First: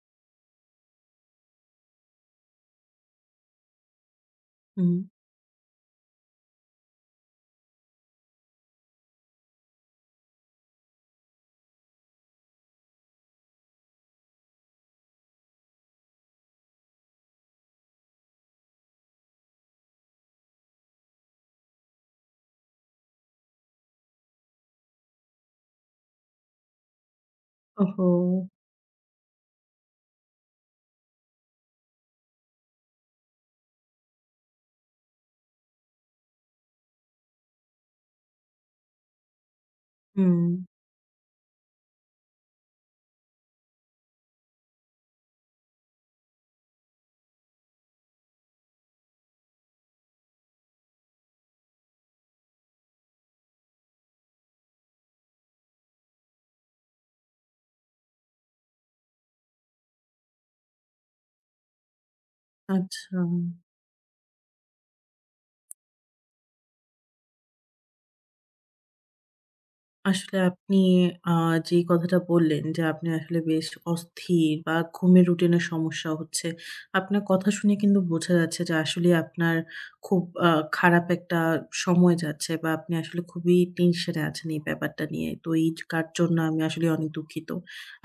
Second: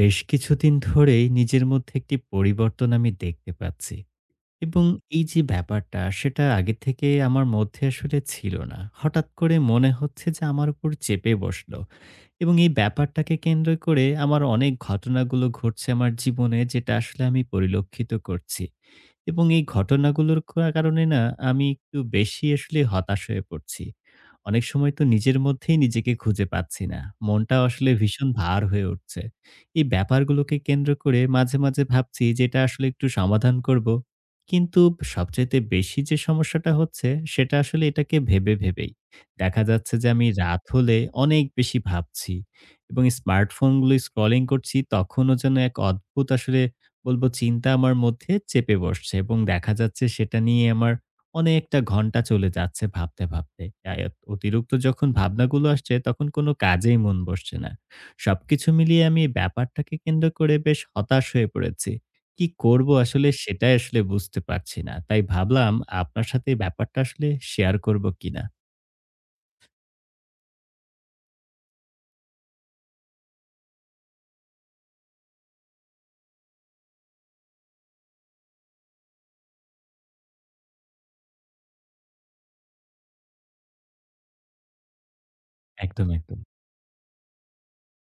বেশ কিছুদিন ধরেই নিজের মধ্যে একটি পরিবর্তন আমি দেখতে পাচ্ছি। এবং হুম, এই যে ব্যাপারটা সেটা আগে থেকে আমার মধ্যে আসলে ছিল না। হঠাৎ করে মনে হচ্ছে যে আমার উপর চেপে বসলো। এবং এই ব্যাপারটাকে কেন্দ্র করে আমার অনেক ঘটনাগুলো ঘটছে আমার জীবনে, যেটা আসলে আমি পরিলক্ষিত করছি। এবং এই ঘটনাগুলোর কারণে না আমি একটু বেশি আসলে হতাশ হয়ে পড়ছি। অনেক সময় তো নিজের মধ্যেই নিজেকে খুঁজে পাচ্ছি না। মনটাও আসলে ওহো! ভীষণ ভার হয়ে উঠছে। এই ব্যাপারগুলোকে কেন্দ্র করে মাঝে, মাঝে ভাবছি যে এটা আসলে একটু সমাধান করব। কিন্তু সবচাইতে বেশি যে সমস্যাটা হচ্ছে, সেটা আসলে এটাকে ভেবে ভেবেই। দেখা যাচ্ছে যে আমি হুম, রাত হলে অনেক বেশি ভাবছি এবং স্মার্টফোনগুলো স্ক্রলিং করছি, তখনও যেন এক অদ্ভুত আসলে বলবো চিন্তা আমার মধ্যে চেপে বসছে এবং দেখা যাচ্ছে সেটা নিয়ে আমার অনেকটা ঘন্টা চলে যাচ্ছে ভাবতে, ভাবতে। আ অতিরিক্ত যখন ভাবনাগুলো আসছে, তখন কোনো কাজেই মন বসছে না। সবকিছু মিলিয়ে আমি এই ব্যাপারটাকে কেন্দ্র করে বেশ হতাশ হয়ে পড়েছি। কি করব আচ্ছা। আসলে, সেটাই আসলে বুঝতে পারছি না। তাই ভাবলাম আপনার সাথে এই ব্যাপারটা আসলে শেয়ার করব কিনা। আসলে আপনি আ যে কথাটা বললেন যে, আপনি আসলে বেশ অস্থির বা ঘুমের রুটিনের সমস্যা হচ্ছে। আপনার কথা শুনে কিন্তু বোঝা যাচ্ছে যে, আসলেই আপনার খুব আ খারাপ একটা সময় যাচ্ছে বা আপনি আসলে খুবই টেনশনে আছেন এই ব্যাপারটা নিয়ে। তো এই কার একদম, জন্য একদম, আমি আসলে অনেক দুঃখিত।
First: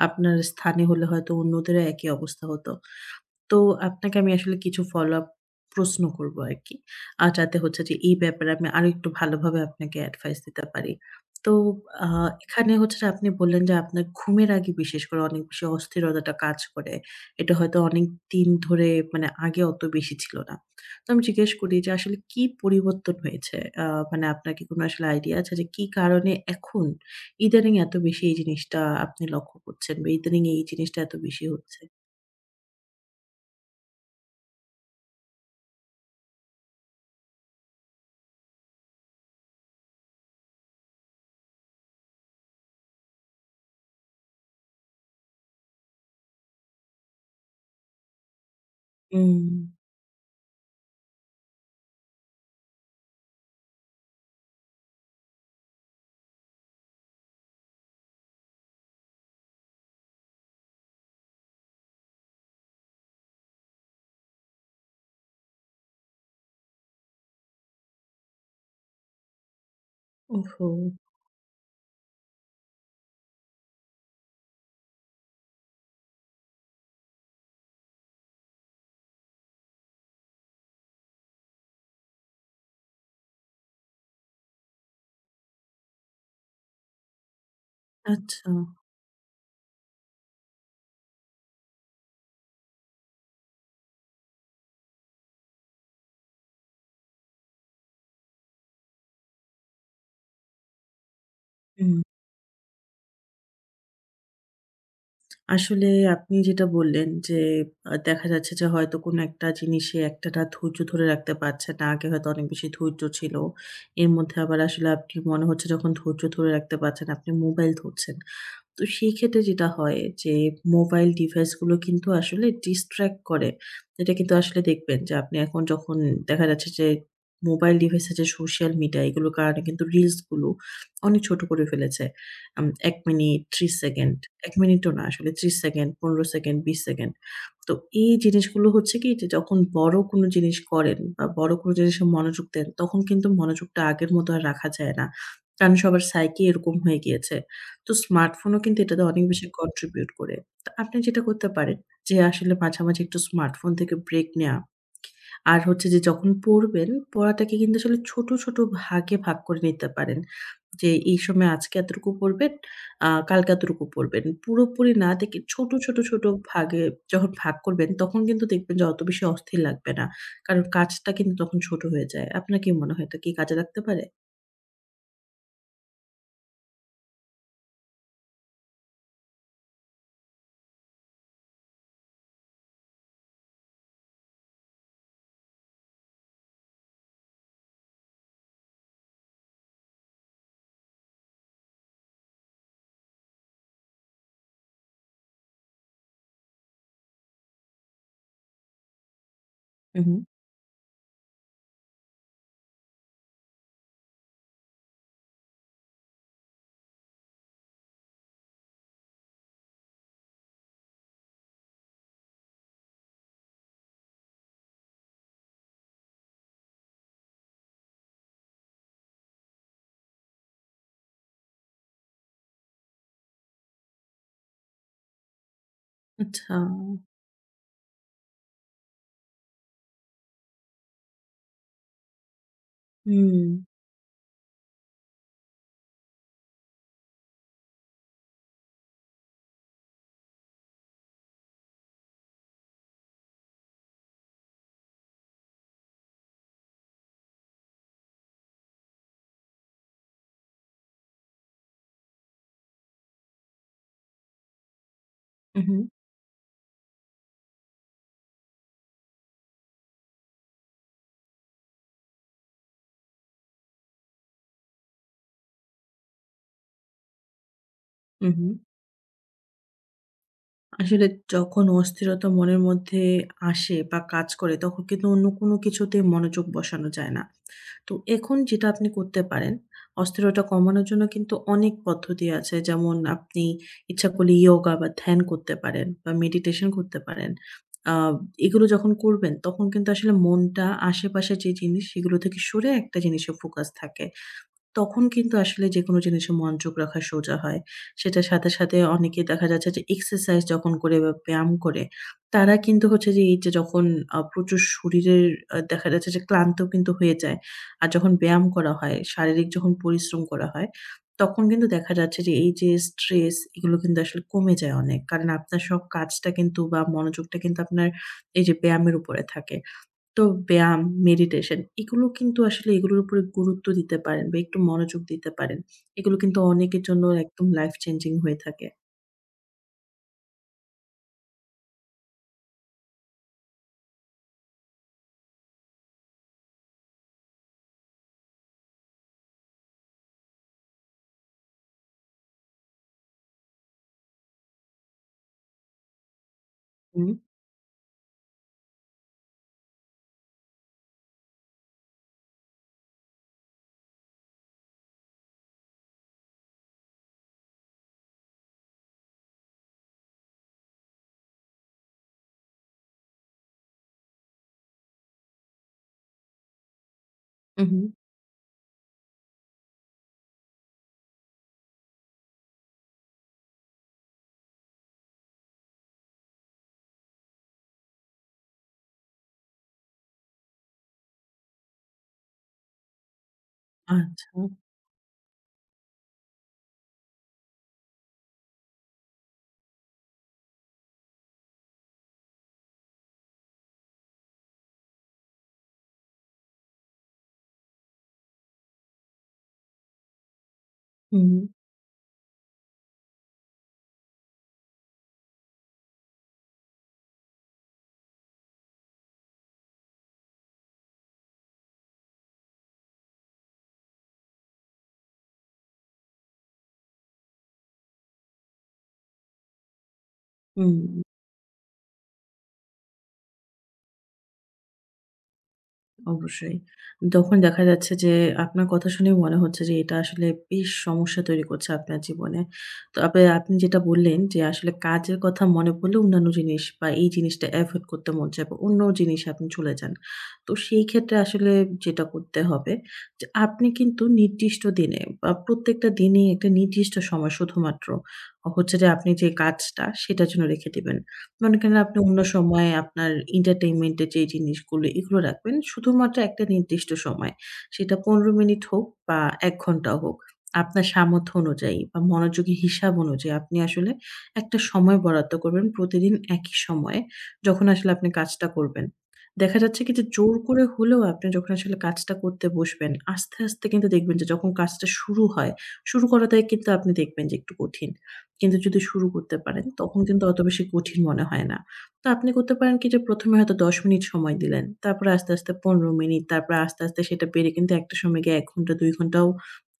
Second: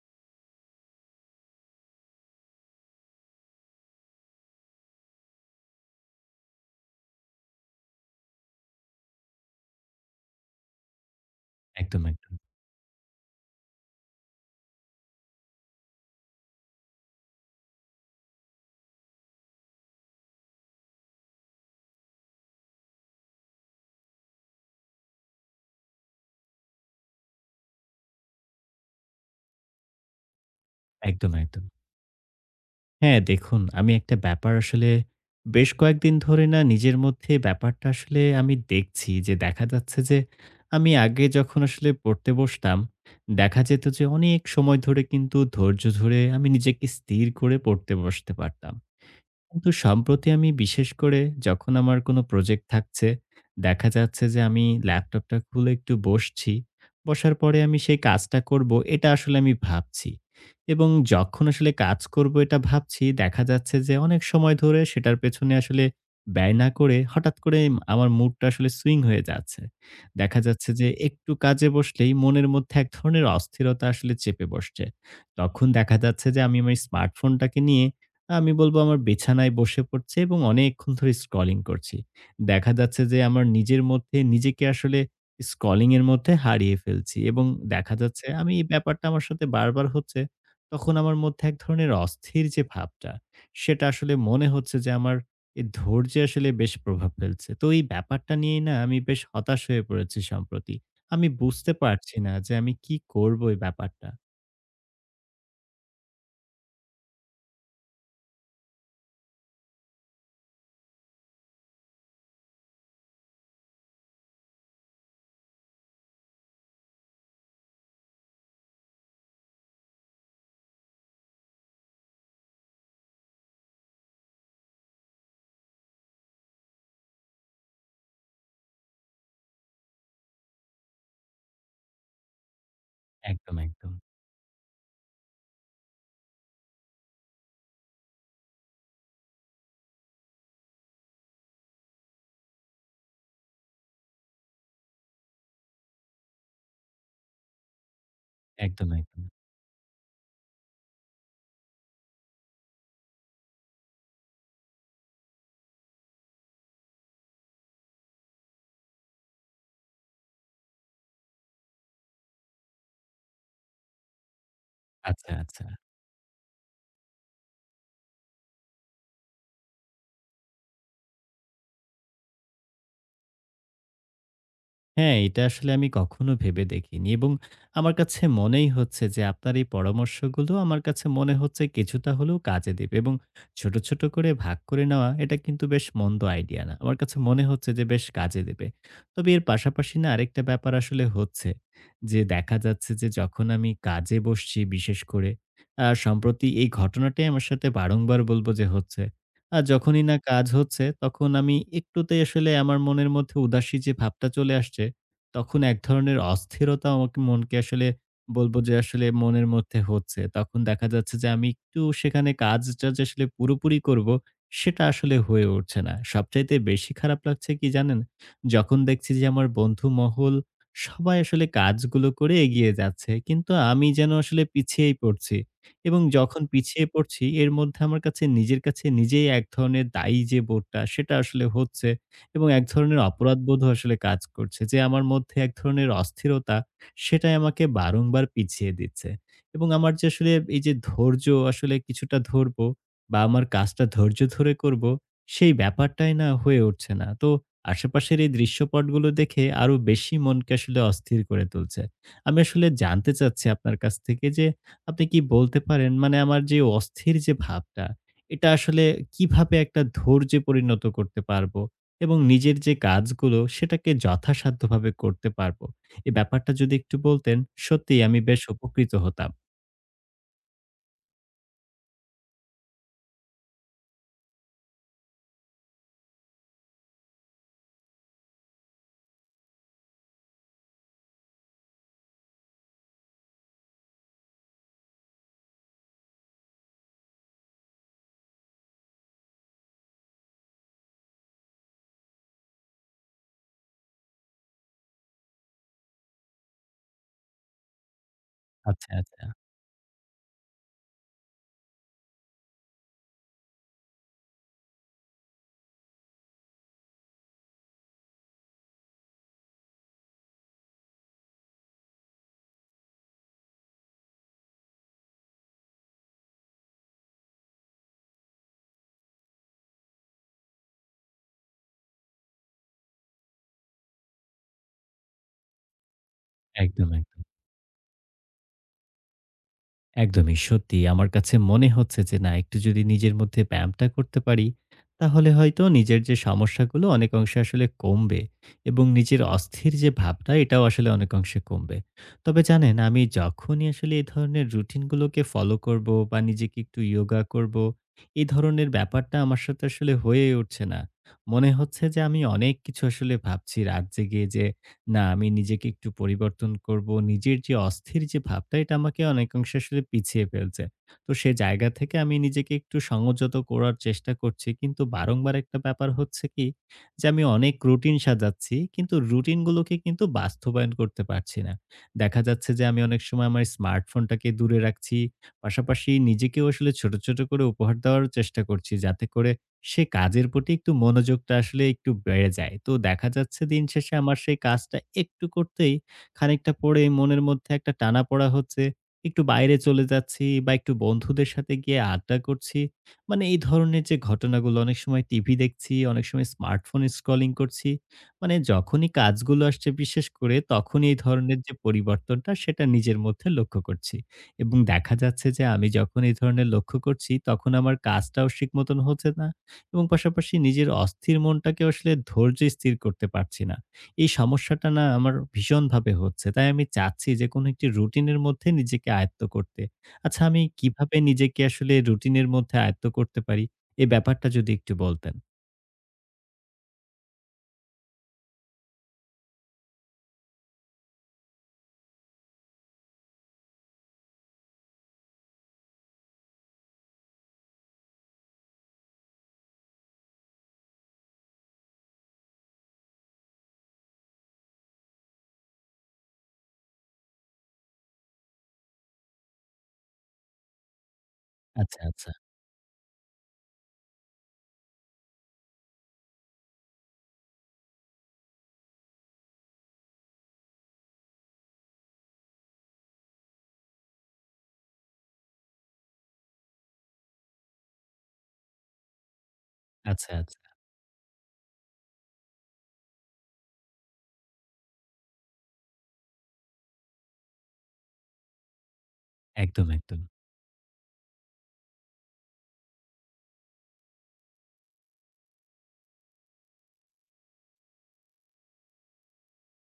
আপনার স্থানে হলে হয়তো অন্যদেরও একই অবস্থা হতো। তো আপনাকে আমি আসলে কিছু ফলো-আপ প্রশ্ন করব আরকি। যাতে হচ্ছে যে এই ব্যাপারে আমি আরেকটু ভালোভাবে আপনাকে অ্যাডভাইস দিতে পারি। তো একদম, আ একদম, এখানে হচ্ছে যে আপনি বললেন যে আপনার ঘুমের আগে বিশেষ করে অনেক বেশি অস্থিরতাটা কাজ করে। এটা হয়তো অনেকদিন ধরে মানে আগে অত বেশি ছিল না। তো আমি জিজ্ঞেস করি যে আসলে কি পরিবর্তন হয়েছে? আ মানে আপনার কি কোনো আসলে আইডিয়া আছে যে কি কারণে এখন ইদানিং এত বেশি এই জিনিসটা আপনি লক্ষ্য করছেন বা ইদানিং এই জিনিসটা এত একদম, বেশি একদম। হচ্ছে? হ্যাঁ, দেখুন, আমি একটা ব্যাপার আসলে বেশ কয়েকদিন ধরে না নিজের মধ্যে ব্যাপারটা আসলে আমি দেখছি যে দেখা যাচ্ছে যে আমি আগে যখন আসলে পড়তে বসতাম, দেখা যেত যে অনেক সময় ধরে কিন্তু ধৈর্য ধরে আমি নিজেকে স্থির করে পড়তে বসতে পারতাম। হুম। কিন্তু সম্প্রতি আমি বিশেষ করে যখন আমার কোনো প্রজেক্ট থাকছে, দেখা যাচ্ছে যে আমি ল্যাপটপটা খুলে একটু বসছি। বসার পরে আমি সেই কাজটা করব, এটা আসলে আমি ভাবছি। এবং যখন আসলে কাজ করব এটা ভাবছি, দেখা যাচ্ছে যে অনেক সময় ধরে সেটার পেছনে আসলে ব্যয় না করে হঠাৎ করে আমার মুডটা আসলে সুইং হয়ে যাচ্ছে। দেখা ওহো! যাচ্ছে যে একটু কাজে বসলেই মনের মধ্যে এক ধরনের অস্থিরতা আসলে চেপে বসছে। তখন দেখা যাচ্ছে যে আমি আমার স্মার্টফোনটাকে নিয়ে আমি বলব আমার বিছানায় বসে পড়ছি এবং অনেকক্ষণ ধরে স্ক্রলিং করছি। দেখা যাচ্ছে যে আমার নিজের মধ্যে নিজেকে আসলে স্ক্রলিং এর মধ্যে হারিয়ে ফেলছি এবং দেখা যাচ্ছে আচ্ছা। আমি এই ব্যাপারটা আমার সাথে বারবার হচ্ছে। তখন আমার মধ্যে এক ধরনের অস্থির যে ভাবটা, সেটা আসলে মনে হচ্ছে যে আমার এ ধৈর্যে আসলে বেশ প্রভাব ফেলছে। তো এই ব্যাপারটা নিয়েই না আমি বেশ হতাশ হয়ে পড়েছি সম্প্রতি। আমি বুঝতে হুম। পারছি না যে আমি কি করব এই ব্যাপারটা? আসলে আপনি যেটা বললেন যে, দেখা যাচ্ছে যে হয়তো কোনো একটা জিনিসে একটানা ধৈর্য ধরে রাখতে পারছেন না। আগে হয়তো অনেক বেশি ধৈর্য ছিল। এর মধ্যে আবার আসলে আপনি মনে হচ্ছে যখন ধৈর্য ধরে রাখতে পারছেন, আপনি মোবাইল ধরছেন। তো সেই ক্ষেত্রে যেটা হয় যে মোবাইল ডিভাইসগুলো কিন্তু আসলে ডিস্ট্রাক্ট করে। এটা কিন্তু আসলে দেখবেন যে আপনি এখন যখন দেখা যাচ্ছে যে মোবাইল ডিভাইসে যে সোশ্যাল মিডিয়া এগুলোর কারণে কিন্তু রিলস গুলো অনেক ছোট করে ফেলেছে। ১ মিনিট, একদম, ৩০ একদম। সেকেন্ড, ১ মিনিটও না আসলে ৩০ সেকেন্ড, ১৫ সেকেন্ড, ২০ সেকেন্ড। তো এই জিনিসগুলো হচ্ছে কি যে যখন বড় কোনো জিনিস করেন বা বড় কোনো জিনিসে মনোযোগ দেন, তখন কিন্তু মনোযোগটা আগের মতো আর রাখা যায় না। কারণ সবার সাইকি এরকম হয়ে গিয়েছে। তো স্মার্টফোনও কিন্তু একদম, এটাতে অনেক একদম। বেশি কন্ট্রিবিউট করে। তো আপনি যেটা করতে পারেন যে আসলে মাঝামাঝি একটু স্মার্টফোন থেকে ব্রেক নেয়া। আর হচ্ছে যে যখন পড়বেন, পড়াটাকে কিন্তু আসলে ছোট, ছোট ভাগে ভাগ করে নিতে পারেন। যে এই সময় আজকে এতটুকু পড়বেন, কালকে এতটুকু পড়বেন। পুরোপুরি না আচ্ছা, দেখে আচ্ছা। ছোট, ছোট, ছোট ভাগে যখন ভাগ করবেন, তখন কিন্তু দেখবেন যে অত বেশি অস্থির লাগবে না। কারণ কাজটা কিন্তু তখন ছোট হয়ে যায়। আপনার কি মনে হয় এটা কি কাজে লাগতে পারে? হ্যাঁ, এটা আসলে আমি কখনো ভেবে দেখিনি এবং আমার কাছে মনেই হচ্ছে যে আপনার এই পরামর্শগুলো আমার কাছে মনে হচ্ছে কিছুটা হলেও কাজে দেবে। এবং ছোট, ছোট করে ভাগ করে নেওয়া, এটা কিন্তু বেশ মন্দ আইডিয়া না। আমার কাছে মনে হচ্ছে যে বেশ কাজে দেবে। তবে এর পাশাপাশি না আরেকটা ব্যাপার আসলে হচ্ছে, যে দেখা যাচ্ছে যে যখন আমি কাজে বসছি, বিশেষ করে সম্প্রতি এই ঘটনাটাই আমার সাথে বারংবার বলব যে হচ্ছে। হু, যখনই হু। না কাজ হচ্ছে, তখন আমি একটুতেই আসলে আমার মনের মধ্যে উদাসী যে ভাবটা চলে আসছে, তখন এক ধরনের অস্থিরতা আমাকে মনকে আসলে বলব যে আসলে মনের মধ্যে হচ্ছে। তখন দেখা যাচ্ছে যে আমি একটু সেখানে কাজটা যে আসলে পুরোপুরি করব, সেটা আসলে হয়ে উঠছে না। সবচাইতে বেশি খারাপ লাগছে কি জানেন? যখন দেখছি যে আমার বন্ধু মহল সবাই আসলে কাজগুলো করে এগিয়ে যাচ্ছে। কিন্তু আমি যেন আসলে পিছিয়েই পড়ছি। এবং যখন আচ্ছা। পিছিয়ে পড়ছি, এর মধ্যে আমার কাছে নিজের কাছে নিজেই এক ধরনের দায়ী যে বোধটা, সেটা আসলে হচ্ছে। এবং এক ধরনের হুম। অপরাধবোধও আসলে কাজ করছে যে আমার মধ্যে এক ধরনের অস্থিরতা, সেটাই আমাকে বারংবার পিছিয়ে দিচ্ছে। এবং আমার যে আসলে এই যে ধৈর্য আসলে কিছুটা ধরবো বা আমার কাজটা ধৈর্য ধরে করব, সেই ব্যাপারটাই না হয়ে উঠছে না। তো আশেপাশের এই দৃশ্যপটগুলো দেখে আরো বেশি মনকে আসলে অস্থির করে তুলছে। আমি আসলে জানতে চাচ্ছি আপনার কাছ থেকে যে, আপনি কি বলতে উহু, পারেন মানে আমার যে অস্থির যে ভাবটা, এটা আসলে কিভাবে একটা ধৈর্যে পরিণত করতে পারবো? এবং নিজের যে কাজগুলো সেটাকে যথাসাধ্যভাবে করতে পারবো। এই ব্যাপারটা যদি একটু বলতেন, সত্যিই আমি বেশ উহু। উপকৃত হতাম। আসলে যখন অস্থিরতা মনের মধ্যে আসে বা কাজ করে তখন কিন্তু অন্য কোনো কিছুতে মনোযোগ বসানো যায় না। তো এখন যেটা আপনি করতে পারেন, অস্থিরতা কমানোর জন্য কিন্তু অনেক পদ্ধতি আছে। যেমন আপনি ইচ্ছা করলে ইয়োগা বা ধ্যান করতে পারেন বা মেডিটেশন করতে পারেন। আ এগুলো যখন করবেন তখন কিন্তু আসলে মনটা আশেপাশে যে জিনিস সেগুলো থেকে সরে একটা জিনিসে ফোকাস থাকে। তখন কিন্তু আসলে যেকোনো জিনিসে মনোযোগ রাখা সোজা হয়। সেটার সাথে, সাথে আচ্ছা, অনেকে আচ্ছা। দেখা যাচ্ছে যে এক্সারসাইজ যখন করে বা ব্যায়াম করে, তারা কিন্তু হচ্ছে যে এই যে যখন প্রচুর শরীরের দেখা যাচ্ছে যে ক্লান্ত কিন্তু হয়ে যায়। আর যখন ব্যায়াম করা হয়, শারীরিক যখন পরিশ্রম করা হয়, তখন কিন্তু দেখা যাচ্ছে যে এই যে স্ট্রেস এগুলো কিন্তু আসলে কমে যায় অনেক। কারণ আপনার সব কাজটা কিন্তু বা মনোযোগটা কিন্তু আপনার এই যে ব্যায়ামের উপরে থাকে। তো ব্যায়াম, মেডিটেশন এগুলো কিন্তু আসলে এগুলোর উপরে গুরুত্ব দিতে পারেন বা একটু মনোযোগ দিতে পারেন। এগুলো কিন্তু অনেকের একদম, জন্য একদম। একদম লাইফ চেঞ্জিং হয়ে থাকে। একদমই সত্যি। আমার কাছে মনে হচ্ছে যে না, একটু যদি নিজের মধ্যে ব্যায়ামটা করতে পারি, তাহলে হয়তো নিজের যে সমস্যাগুলো অনেক অংশে আসলে কমবে এবং নিজের অস্থির যে ভাবটা এটাও আসলে অনেক অংশে কমবে। তবে জানেন, আমি যখনই আসলে এই ধরনের রুটিনগুলোকে ফলো করব বা নিজেকে একটু হুম, ইয়োগা করব, এই ধরনের ব্যাপারটা আমার সাথে আসলে হয়েই উঠছে না। মনে হচ্ছে যে আমি অনেক কিছু আসলে ভাবছি রাত জেগে যে না, আমি নিজেকে একটু পরিবর্তন করব। নিজের যে অস্থির যে ভাবটা এটা আমাকে অনেকাংশে আসলে পিছিয়ে ফেলছে। তো সে জায়গা থেকে আমি নিজেকে একটু সংযত করার চেষ্টা করছি। কিন্তু বারংবার একটা ব্যাপার হচ্ছে কি যে, আমি অনেক হু, হুম। রুটিন সাজাচ্ছি কিন্তু রুটিন গুলোকে কিন্তু বাস্তবায়ন করতে পারছি না। দেখা যাচ্ছে যে আমি অনেক সময় আমার স্মার্টফোনটাকে দূরে রাখছি। পাশাপাশি নিজেকেও আসলে ছোট, ছোট করে উপহার দেওয়ার চেষ্টা করছি যাতে করে সে কাজের প্রতি একটু মনোযোগটা আসলে একটু বেড়ে যায়। তো দেখা যাচ্ছে দিন শেষে আমার আচ্ছা। সেই কাজটা একটু করতেই খানিকটা পরে মনের মধ্যে একটা টানাপোড়া হচ্ছে। একটু বাইরে চলে যাচ্ছি বা একটু বন্ধুদের সাথে গিয়ে আড্ডা করছি। মানে এই ধরনের যে ঘটনাগুলো, অনেক সময় টিভি দেখছি, অনেক সময় স্মার্টফোন স্ক্রলিং করছি। মানে যখনই কাজগুলো আসছে বিশেষ করে, তখনই এই হুম, ধরনের যে পরিবর্তনটা সেটা নিজের মধ্যে লক্ষ্য করছি। এবং দেখা যাচ্ছে যে আমি যখন এই ধরনের লক্ষ্য করছি, তখন আমার কাজটাও ঠিক মতন হচ্ছে না। এবং পাশাপাশি নিজের অস্থির মনটাকে আসলে ধৈর্যে স্থির করতে পারছি না। এই সমস্যাটা না আমার ভীষণভাবে হচ্ছে। তাই আমি চাচ্ছি যে কোনো একটি রুটিনের মধ্যে নিজেকে আয়ত্ত করতে। আচ্ছা, আমি কিভাবে হুম। নিজেকে আসলে রুটিনের মধ্যে আয়ত্ত করতে পারি? এই ব্যাপারটা যদি একটু বলতেন। অবশ্যই। তখন দেখা যাচ্ছে যে আপনার কথা শুনেই মনে হচ্ছে যে এটা আসলে বেশ সমস্যা তৈরি করছে আপনার জীবনে। তবে আপনি যেটা বললেন যে আসলে কাজের কথা মনে পড়লে অন্যান্য জিনিস বা এই জিনিসটা এভয়েড করতে মন চায় বা অন্য জিনিসে আপনি চলে যান। তো সেই ক্ষেত্রে আসলে যেটা করতে হবে যে আপনি কিন্তু নির্দিষ্ট দিনে বা প্রত্যেকটা দিনেই একটা নির্দিষ্ট সময় শুধুমাত্র হচ্ছে যে আপনি যে কাজটা সেটার জন্য রেখে দিবেন। মনে করেন আচ্ছা, আপনি আচ্ছা, অন্য সময়ে আপনার entertainment এর যে জিনিসগুলো এগুলো রাখবেন। শুধুমাত্র একটা নির্দিষ্ট সময়। সেটা ১৫ মিনিট হোক বা ১ ঘন্টাও হোক। আপনার সামর্থ্য অনুযায়ী বা মনোযোগের হিসাব অনুযায়ী আপনি আসলে একটা সময় বরাদ্দ করবেন প্রতিদিন একই সময়ে। যখন আসলে আপনি কাজটা করবেন। দেখা যাচ্ছে কি যে আচ্ছা, জোর আচ্ছা। করে হলেও আপনি যখন আসলে কাজটা করতে বসবেন, আস্তে, আস্তে কিন্তু দেখবেন যে যখন কাজটা শুরু হয়, শুরু করাটাই কিন্তু আপনি দেখবেন যে একটু কঠিন। কিন্তু যদি শুরু করতে পারেন একদম, তখন একদম। কিন্তু অত বেশি কঠিন মনে হয় না। তো আপনি করতে পারেন কি যে ১ম এ হয়তো ১০ মিনিট সময় দিলেন। তারপরে আস্তে, আস্তে ১৫ মিনিট, তারপরে আস্তে, আস্তে সেটা বেড়ে কিন্তু একটা সময় গিয়ে ১ ঘন্টা ২ ঘন্টাও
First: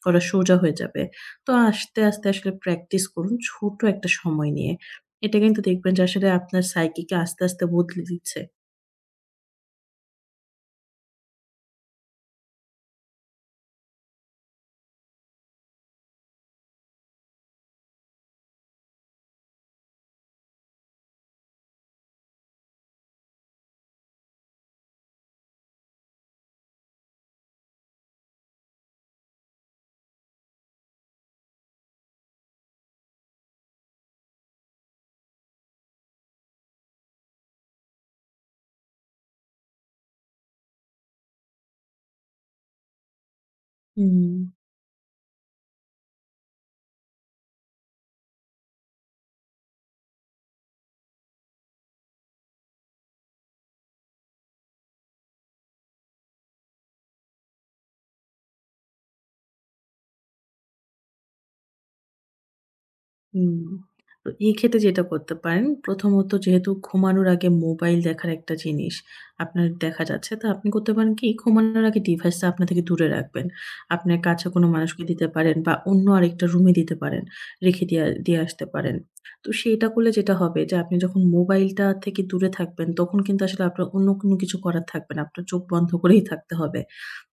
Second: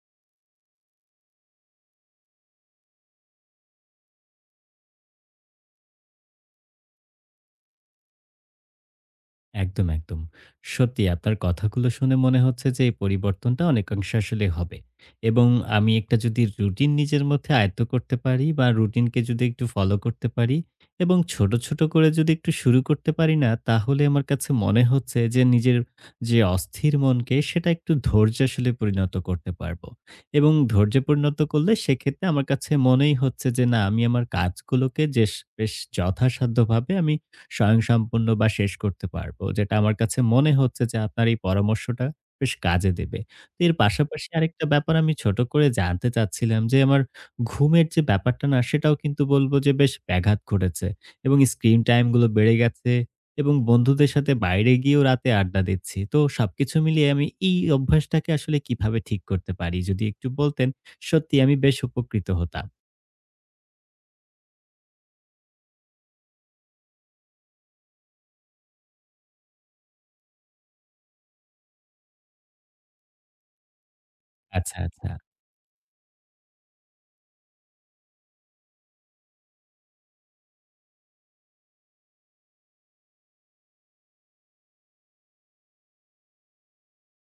করা সোজা হয়ে যাবে। তো আস্তে, আস্তে আসলে প্র্যাকটিস করুন ছোট একটা সময় নিয়ে। এটা কিন্তু দেখবেন যে আসলে আপনার সাইকিকে আস্তে, আস্তে বদলে দিচ্ছে। একদম, একদম। সত্যি আপনার কথাগুলো শুনে মনে হচ্ছে যে এই পরিবর্তনটা অনেকাংশে আসলে হবে। এবং আমি একটা যদি রুটিন নিজের মধ্যে আয়ত্ত করতে পারি বা রুটিনকে যদি একটু ফলো করতে পারি এবং ছোট, ছোট করে যদি একটু শুরু করতে পারি না, তাহলে আমার কাছে মনে হচ্ছে যে নিজের যে অস্থির মনকে সেটা একটু ধৈর্যে আসলে পরিণত করতে পারবো। এবং ধৈর্যে পরিণত করলে সেক্ষেত্রে আমার কাছে মনেই হচ্ছে যে না, আমি আমার কাজগুলোকে বেশ যথাসাধ্যভাবে আমি স্বয়ংসম্পূর্ণ বা শেষ করতে পারবো। যেটা আমার কাছে মনে হচ্ছে যে আপনার এই পরামর্শটা বেশ কাজে দেবে। তো এর পাশাপাশি হুম, আরেকটা ব্যাপার আমি ছোট করে জানতে চাচ্ছিলাম যে, আমার ঘুমের যে ব্যাপারটা না সেটাও কিন্তু বলবো যে বেশ ব্যাঘাত ঘটেছে এবং স্ক্রিন টাইম গুলো বেড়ে গেছে এবং বন্ধুদের সাথে বাইরে গিয়েও রাতে আড্ডা দিচ্ছি। তো সবকিছু মিলিয়ে আমি এই অভ্যাসটাকে আসলে কিভাবে ঠিক করতে পারি? যদি একটু বলতেন, সত্যি আমি বেশ উপকৃত হতাম। হুম। তো এই ক্ষেত্রে যেটা করতে পারেন, প্রথমত যেহেতু ঘুমানোর আগে মোবাইল দেখার একটা জিনিস আপনার দেখা যাচ্ছে, তো আপনি করতে পারেন কি ঘুমানোর আগে ডিভাইসটা আপনা থেকে দূরে রাখবেন। আপনার কাছে কোনো আচ্ছা, মানুষকে আচ্ছা। দিতে পারেন বা অন্য আরেকটা রুমে দিতে পারেন। রেখে দিয়ে দিয়ে আসতে পারেন। তো সেটা করলে যেটা হবে যে আপনি যখন মোবাইলটা থেকে দূরে থাকবেন, তখন কিন্তু আসলে আপনার অন্য কোনো কিছু করার থাকবে না। আপনার চোখ বন্ধ করেই থাকতে হবে।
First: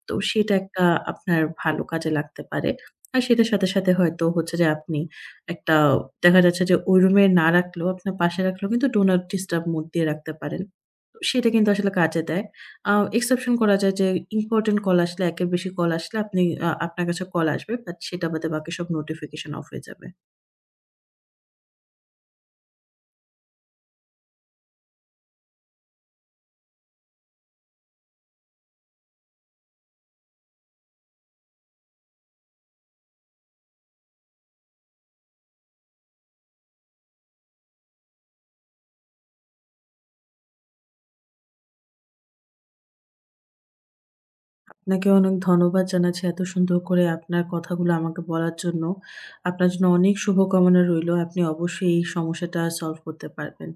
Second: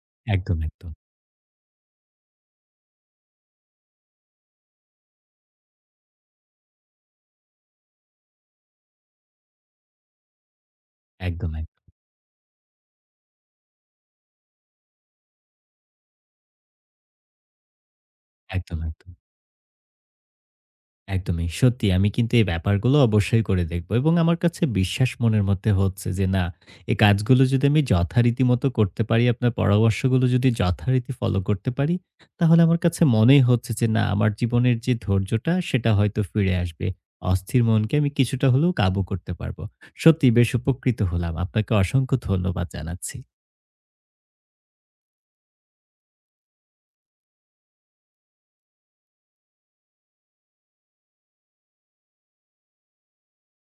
তো সেটা একদম, একটা একদম। আপনার ভালো কাজে লাগতে পারে। আর সেটার সাথে, সাথে হয়তো হচ্ছে যে আপনি একটা দেখা যাচ্ছে যে ওই রুমে না রাখলেও আপনার পাশে রাখলেও কিন্তু ডো নট ডিস্টার্ব মোড দিয়ে রাখতে পারেন। তো সেটা একদম, কিন্তু একদম। আসলে কাজে দেয়। এক্সেপশন করা যায় যে ইম্পোর্টেন্ট কল আসলে একের বেশি কল আসলে আপনি আপনার কাছে কল আসবে বাট সেটা বাদে বাকি একদম, সব একদম। নোটিফিকেশন অফ হয়ে যাবে। একদমই। সত্যি আমি কিন্তু এই ব্যাপারগুলো অবশ্যই করে দেখব এবং আমার কাছে বিশ্বাস মনের মধ্যে হচ্ছে যে না, এই কাজগুলো যদি আমি যথারীতি মতো করতে পারি, আপনার পরামর্শগুলো যদি যথারীতি ফলো করতে পারি, তাহলে আমার কাছে মনেই হচ্ছে যে না, আমার জীবনের যে ধৈর্যটা সেটা হয়তো ফিরে আসবে। অস্থির মনকে আমি কিছুটা হলেও কাবু করতে পারব। সত্যিই বেশ উপকৃত হলাম। আপনাকে অসংখ্য ধন্যবাদ জানাচ্ছি। আপনাকে অনেক ধন্যবাদ জানাচ্ছি এত সুন্দর করে আপনার কথাগুলো আমাকে বলার জন্য। আপনার জন্য অনেক শুভকামনা রইলো। আপনি অবশ্যই এই সমস্যাটা সলভ করতে পারবেন।